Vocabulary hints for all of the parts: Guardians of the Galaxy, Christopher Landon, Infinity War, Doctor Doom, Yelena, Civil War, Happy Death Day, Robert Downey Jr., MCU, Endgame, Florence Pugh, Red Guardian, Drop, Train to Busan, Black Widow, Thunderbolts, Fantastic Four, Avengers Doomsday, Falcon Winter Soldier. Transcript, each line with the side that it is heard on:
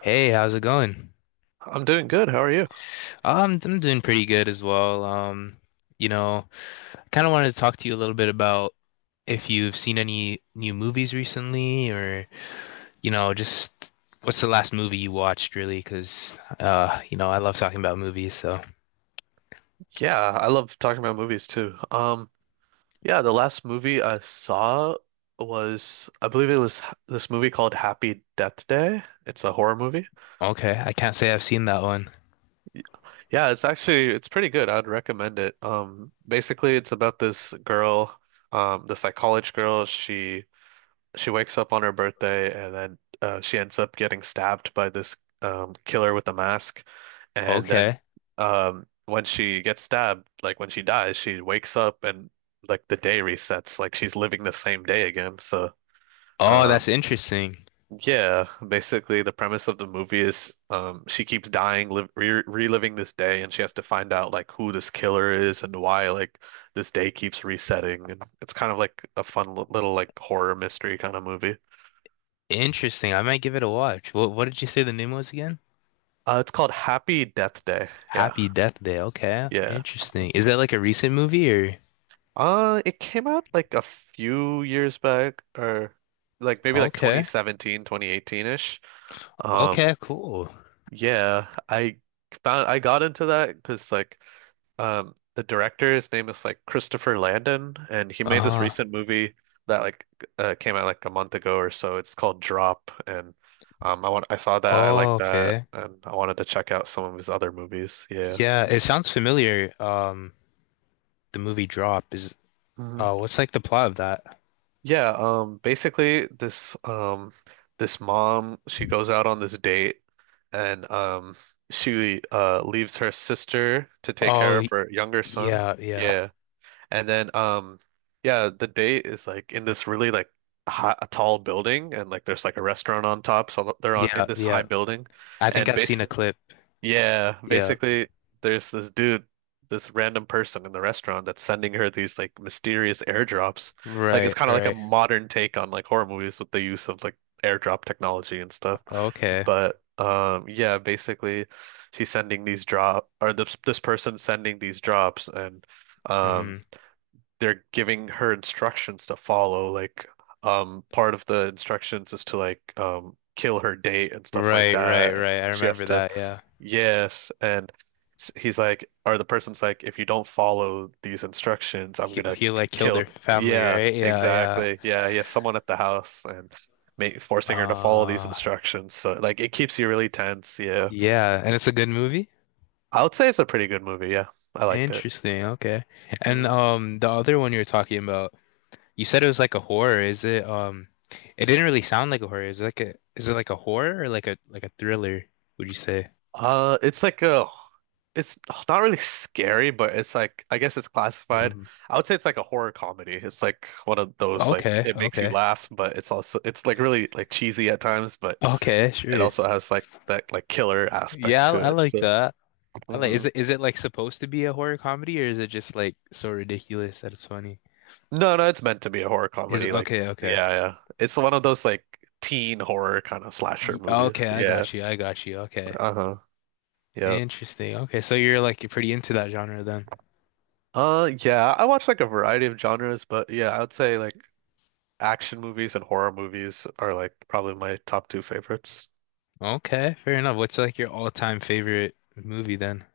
left: Hey, how's it going?
right: I'm doing good. How are you?
left: I'm doing pretty good as well. You know, I kind of wanted to talk to you a little bit about if you've seen any new movies recently, or just what's the last movie you watched, really? Because I love talking about movies, so.
right: Yeah, I love talking about movies too. Yeah, the last movie I saw was, I believe it was this movie called Happy Death Day. It's a horror movie.
left: Okay, I can't say I've seen that one.
right: Yeah, it's actually it's pretty good. I'd recommend it. Basically it's about this girl, this like college girl. She wakes up on her birthday, and then she ends up getting stabbed by this killer with a mask. And then
left: Okay.
right: when she gets stabbed, like when she dies, she wakes up, and like the day resets, like she's living the same day again. So
left: Oh,
right: um,
left: that's interesting.
right: yeah, basically the premise of the movie is, she keeps dying, live re reliving this day, and she has to find out like who this killer is and why like this day keeps resetting. And it's kind of like a fun little like horror mystery kind of movie.
left: Interesting. I might give it a watch. What did you say the name was again?
right: It's called Happy Death Day. Yeah,
left: Happy Death Day. Okay,
right: yeah.
left: interesting. Is
right: Mhm.
left: that like a recent movie or?
right: It came out like a few years back, or like maybe like twenty
left: Okay,
right: seventeen, 2018 ish. Um,
left: okay, cool.
right: yeah, I found I got into that because like the director, his name is like Christopher Landon, and he made this
left: Uh,
right: recent movie that like came out like a month ago or so. It's called Drop, and I saw that, I
left: oh,
right: liked that,
left: okay.
right: and I wanted to check out some of his other movies. Yeah.
left: Yeah, it sounds familiar. The movie Drop is. What's like the plot of that?
right: Yeah, basically this this mom, she goes out on this date, and she leaves her sister to take
left: Oh,
right: care of
left: y-
right: her younger son.
left: yeah, yeah,
right: Yeah. And then yeah, the date is like in this really like a tall building, and like there's like a restaurant on top, so they're on in
left: yeah,
right: this
left: yeah.
right: high building,
left: I think
right: and
left: I've seen
right: bas
left: a clip.
right: yeah,
left: Yeah.
right: basically, there's this dude, this random person in the restaurant that's sending her these like mysterious airdrops. Like it's
left: Right,
right: kind of like a
left: right.
right: modern take on like horror movies with the use of like airdrop technology and stuff.
left: Okay.
right: But yeah, basically she's sending these drop or this person sending these drops, and um
left: hmm
right: they're giving her instructions to follow. Like part of the instructions is to like kill her date and stuff like
left: Right, right,
right: that.
left: right. I
right: She has
left: remember
right: to—
left: that. Yeah.
right: Yes, and he's like, or the person's like, if you don't follow these instructions, I'm
left: He,
right: gonna
left: he like killed
right: kill.
left: their family,
right: Yeah,
left: right? Yeah,
right: exactly. Yeah, he has someone at the house and forcing her to follow these
left: yeah.
right: instructions. So like, it keeps you really tense. Yeah,
left: Yeah. And it's a good movie.
right: I would say it's a pretty good movie. Yeah, I liked it.
left: Interesting. Okay. And
right: Mhm.
left: the other one you were talking about, you said it was like a horror. Is it it didn't really sound like a horror. Is it like a horror or like a thriller, would you say?
right: Uh, it's like a, it's not really scary, but it's like, I guess it's classified.
left: Mm.
right: I would say it's like a horror comedy. It's like one of those like
left: Okay,
right: it makes you
left: okay.
right: laugh, but it's also it's like really like cheesy at times, but.
left: Okay,
right: It
left: sure.
right: also has like that like killer aspect
left: Yeah,
right: to
left: I
right: it.
left: like
right: So.
left: that. I like is
right: Hmm.
left: it is it like supposed to be a horror comedy or is it just like so ridiculous that it's funny?
right: No, no, it's meant to be a horror
left: Is
right: comedy. Like
left: okay, okay.
right: yeah, yeah. It's one of those like teen horror kind of slasher movies.
left: Okay, I
right: Yeah.
left: got you. I got you. Okay.
right: Uh-huh. Yeah.
left: Interesting. Okay, so you're pretty into that genre then.
right: Yeah, I watch like a variety of genres, but yeah, I would say like action movies and horror movies are like probably my top two favorites.
left: Okay, fair enough. What's like your all-time favorite movie then?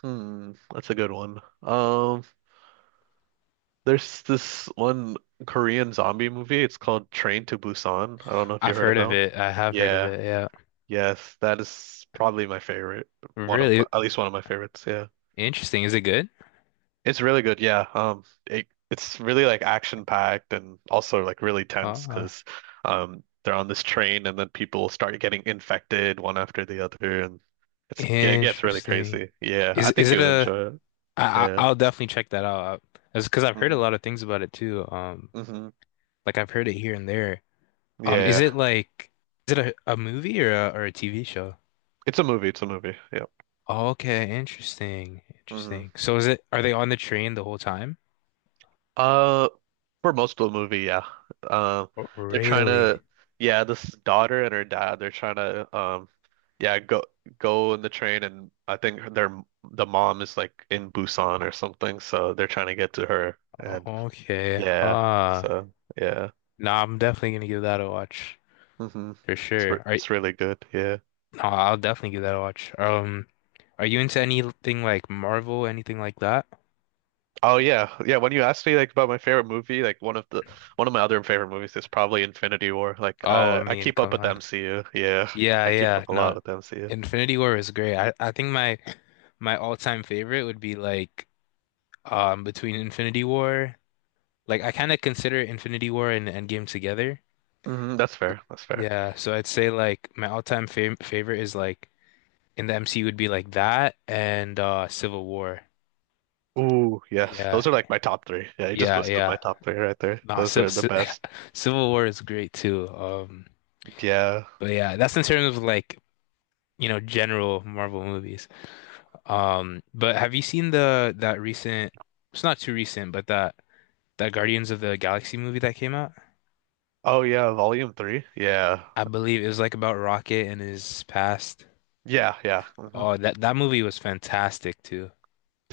right: Hmm, that's a good one. There's this one Korean zombie movie. It's called Train to Busan. I don't know if you
left: I've
right: heard of
left: heard
right: that
left: of
right: one.
left: it. I have heard of
right: Yeah.
left: it. Yeah.
right: Yes, that is probably my favorite. One of my,
left: Really
right: at least one of my favorites. Yeah.
left: interesting. Is it good?
right: It's really good. Yeah. It's really like action packed and also like really tense
left: Uh,
right: because they're on this train and then people start getting infected one after the other, and it gets really
left: interesting.
right: crazy. Yeah,
left: Is
right: I
left: is
right: think you
left: it
right: would
left: a
right: enjoy it. Yeah.
left: I'll definitely check that out. That's because I've heard a
right: Hmm.
left: lot of things about it too.
right: Hmm.
left: Like I've heard it here and there. Is
right: Yeah.
left: it like is it a movie or a TV show?
right: It's a movie. It's a movie. Yeah.
left: Okay, interesting.
right: Hmm.
left: Interesting. So is it are they on the train the whole time?
right: Uh, for most of the movie, yeah. Um,
left: Oh,
right: they're trying to,
left: really?
right: yeah, this daughter and her dad, they're trying to, yeah, go in the train, and I think the mom is like in Busan or something, so they're trying to get to her, and
left: Okay.
right: yeah,
left: Huh.
right: so yeah.
left: No, I'm definitely gonna give that a watch
right: Hmm.
left: for sure. Are
right: It's really good, yeah.
left: no, I'll definitely give that a watch. Are you into anything like Marvel, anything like that?
right: Oh yeah, yeah. When you asked me like about my favorite movie, like one of my other favorite movies is probably Infinity War. Like
left: Oh, I
right: I
left: mean,
right: keep up
left: come
right: with the
left: on.
right: MCU, yeah,
left: Yeah,
right: I keep
left: yeah.
right: up a lot
left: No,
right: with the MCU.
left: Infinity War is great. I think my all-time favorite would be like between Infinity War. Like I kind of consider Infinity War and Endgame together.
right: Hmm, that's fair. That's fair.
left: Yeah, so I'd say like my all-time favorite is like in the MCU would be like that and Civil War.
right: Ooh, yes.
left: Yeah,
right: Those are like my top three. Yeah, you just
left: yeah,
right: listed my
left: yeah.
right: top three right there.
left: Nah,
right: Those are
left: Civ
right: the
left: Civ-
right: best.
left: Civil War is great too.
right: Yeah.
left: But yeah, that's in terms of like, general Marvel movies. But have you seen the that recent, it's not too recent, but that Guardians of the Galaxy movie that came out?
right: Oh yeah, volume three. Yeah.
left: I believe it was like about Rocket and his past.
right: Yeah, yeah. Hmm.
left: Oh, that that movie was fantastic too.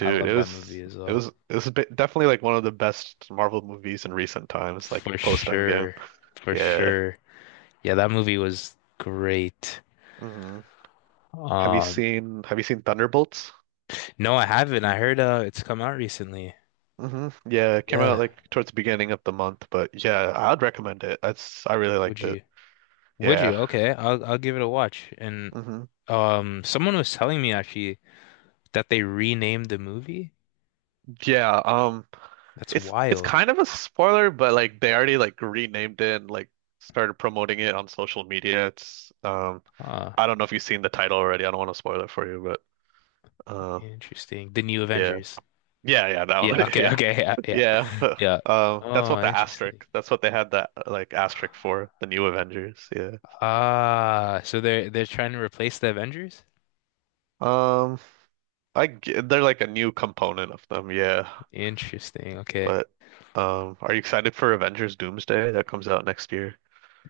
left: I love
right: it
left: that movie
right: was
left: as well.
right: definitely like one of the best Marvel movies in recent times, like
left: For
right: post Endgame.
left: sure. For
right: Yeah.
left: sure. Yeah, that movie was great.
right: Hmm.
left: Um,
right: Have you seen Thunderbolts?
left: no, I haven't. I heard it's come out recently.
right: Hmm. Yeah, it came out
left: Yeah,
right: like towards the beginning of the month, but yeah, I'd recommend it. That's I really
left: would
right: liked it.
left: you? Would you?
right: Yeah.
left: Okay, I'll give it a watch. And
right: Hmm.
left: someone was telling me actually that they renamed the movie.
right: Yeah, um,
left: That's
right: It's
left: wild.
right: kind of a spoiler, but like they already like renamed it and like started promoting it on social media. It's um,
left: Ah,
right: I don't know if you've seen the title already. I don't want to spoil it for you, but uh
left: interesting. The New
right: yeah.
left: Avengers.
right: Yeah, yeah, that one.
left: Yeah. Okay.
right: Yeah.
left: Okay. Yeah. Yeah.
right: Yeah.
left: Yeah.
right: That's what
left: Oh,
right: the
left: interesting.
right: asterisk. That's what they had that like asterisk for, the new Avengers. Yeah.
left: Ah, so they're trying to replace the Avengers?
right: Um, they're like a new component of them. Yeah.
left: Interesting. Okay.
right: But are you excited for Avengers Doomsday that comes out next year?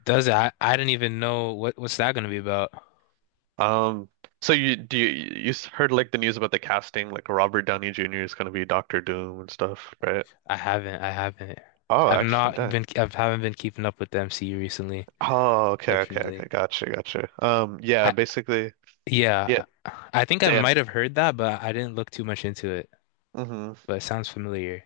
left: Does it? I didn't even know what's that gonna be about.
right: Um, so you heard like the news about the casting, like Robert Downey Jr. is gonna be Doctor Doom and stuff, right?
left: I haven't. I haven't.
right: Oh,
left: I've
right: actually,
left: not
right: that.
left: been. I haven't been keeping up with the MCU recently,
right: Oh, okay, okay,
left: fortunately.
right: okay. Gotcha, gotcha. Yeah,
left: I,
right: basically, yeah,
left: Yeah, I think I
right: then,
left: might have heard that, but I didn't look too much into it.
right: hmm.
left: But it sounds familiar.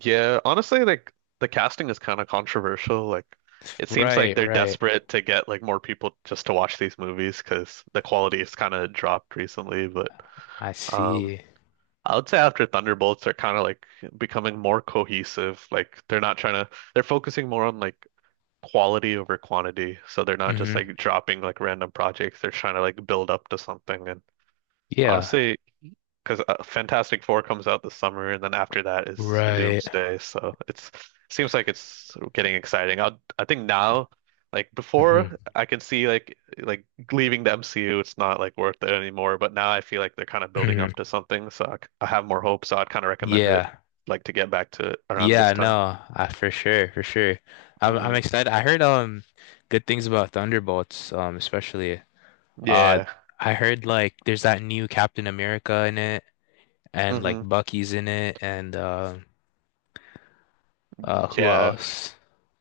right: Yeah, honestly, like the casting is kind of controversial. Like, it seems like
left: Right,
right: they're
left: right.
right: desperate to get like more people just to watch these movies because the quality has kind of dropped recently. But
left: I
right: um,
left: see.
right: I would say after Thunderbolts, they're kind of like becoming more cohesive. Like they're not trying to, they're focusing more on like quality over quantity. So they're not just
left: hmm
right: like dropping like random projects. They're trying to like build up to something. And
left: Yeah,
right: honestly, because Fantastic Four comes out this summer, and then after that is
left: right.
right: Doomsday. So it's seems like it's getting exciting. I think now, like
left: hmm
right: before, I can see like leaving the MCU, it's not like worth it anymore. But now I feel like they're kind of building
left: hmm
right: up to something, so I have more hope. So I'd kind of recommend it,
left: Yeah.
right: like to get back to around
left: Yeah,
right: this time.
left: no, I for sure, for sure. I'm
right: Hmm.
left: excited. I heard good things about Thunderbolts, especially. Uh
right: Yeah.
left: I heard like there's that new Captain America in it and like
right: Hmm.
left: Bucky's in it and who
right: Yeah.
left: else?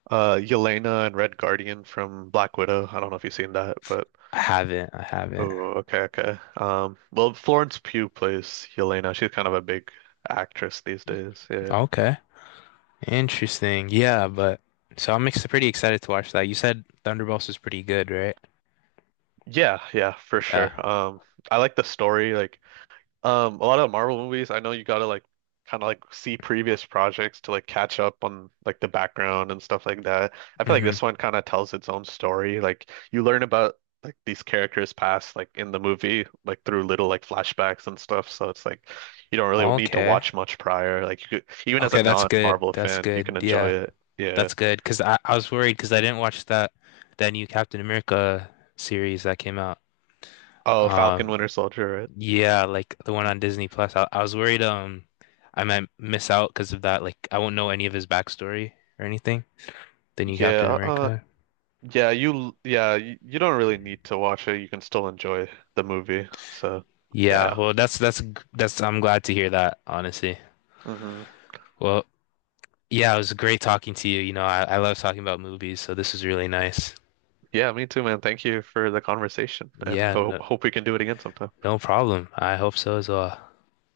right: Yelena and Red Guardian from Black Widow. I don't know if you've seen that, but.
left: I haven't.
right: Oh, okay, okay. Well, Florence Pugh plays Yelena. She's kind of a big actress these days. Yeah.
left: Okay. Interesting. Yeah, but so I'm ex pretty excited to watch that. You said Thunderbolts is pretty good, right?
right: Yeah, yeah, for
left: Yeah.
right: sure. I like the story. A lot of Marvel movies, I know you gotta like kind of like see previous projects to like catch up on like the background and stuff like that. I feel like this
left: hmm
right: one kind of tells its own story. Like you learn about like these characters' past like in the movie, like through little like flashbacks and stuff. So it's like you don't really need to
left: Okay.
right: watch much prior. Like you could, even as a
left: Okay, that's good.
right: non-Marvel
left: That's
right: fan, you
left: good.
right: can enjoy
left: Yeah,
right: it. Yeah.
left: that's good. Cause I was worried because I didn't watch that new Captain America series that came out.
right: Oh, Falcon
left: Um,
right: Winter Soldier,
left: yeah, like the one
right: right?
left: on Disney Plus. I was worried I might miss out because of that. Like I won't know any of his backstory or anything. The new Captain
right: Yeah. Uh,
left: America.
right: yeah, you don't really need to watch it. You can still enjoy the movie. So,
left: Yeah,
right: yeah.
left: well, that's I'm glad to hear that, honestly.
right: Hmm.
left: Well, yeah, it was great talking to you. You know, I love talking about movies, so this is really nice.
right: Yeah, me too, man. Thank you for the conversation, and
left: Yeah,
right: ho
left: no,
right: hope we can do it again sometime.
left: no problem. I hope so as well.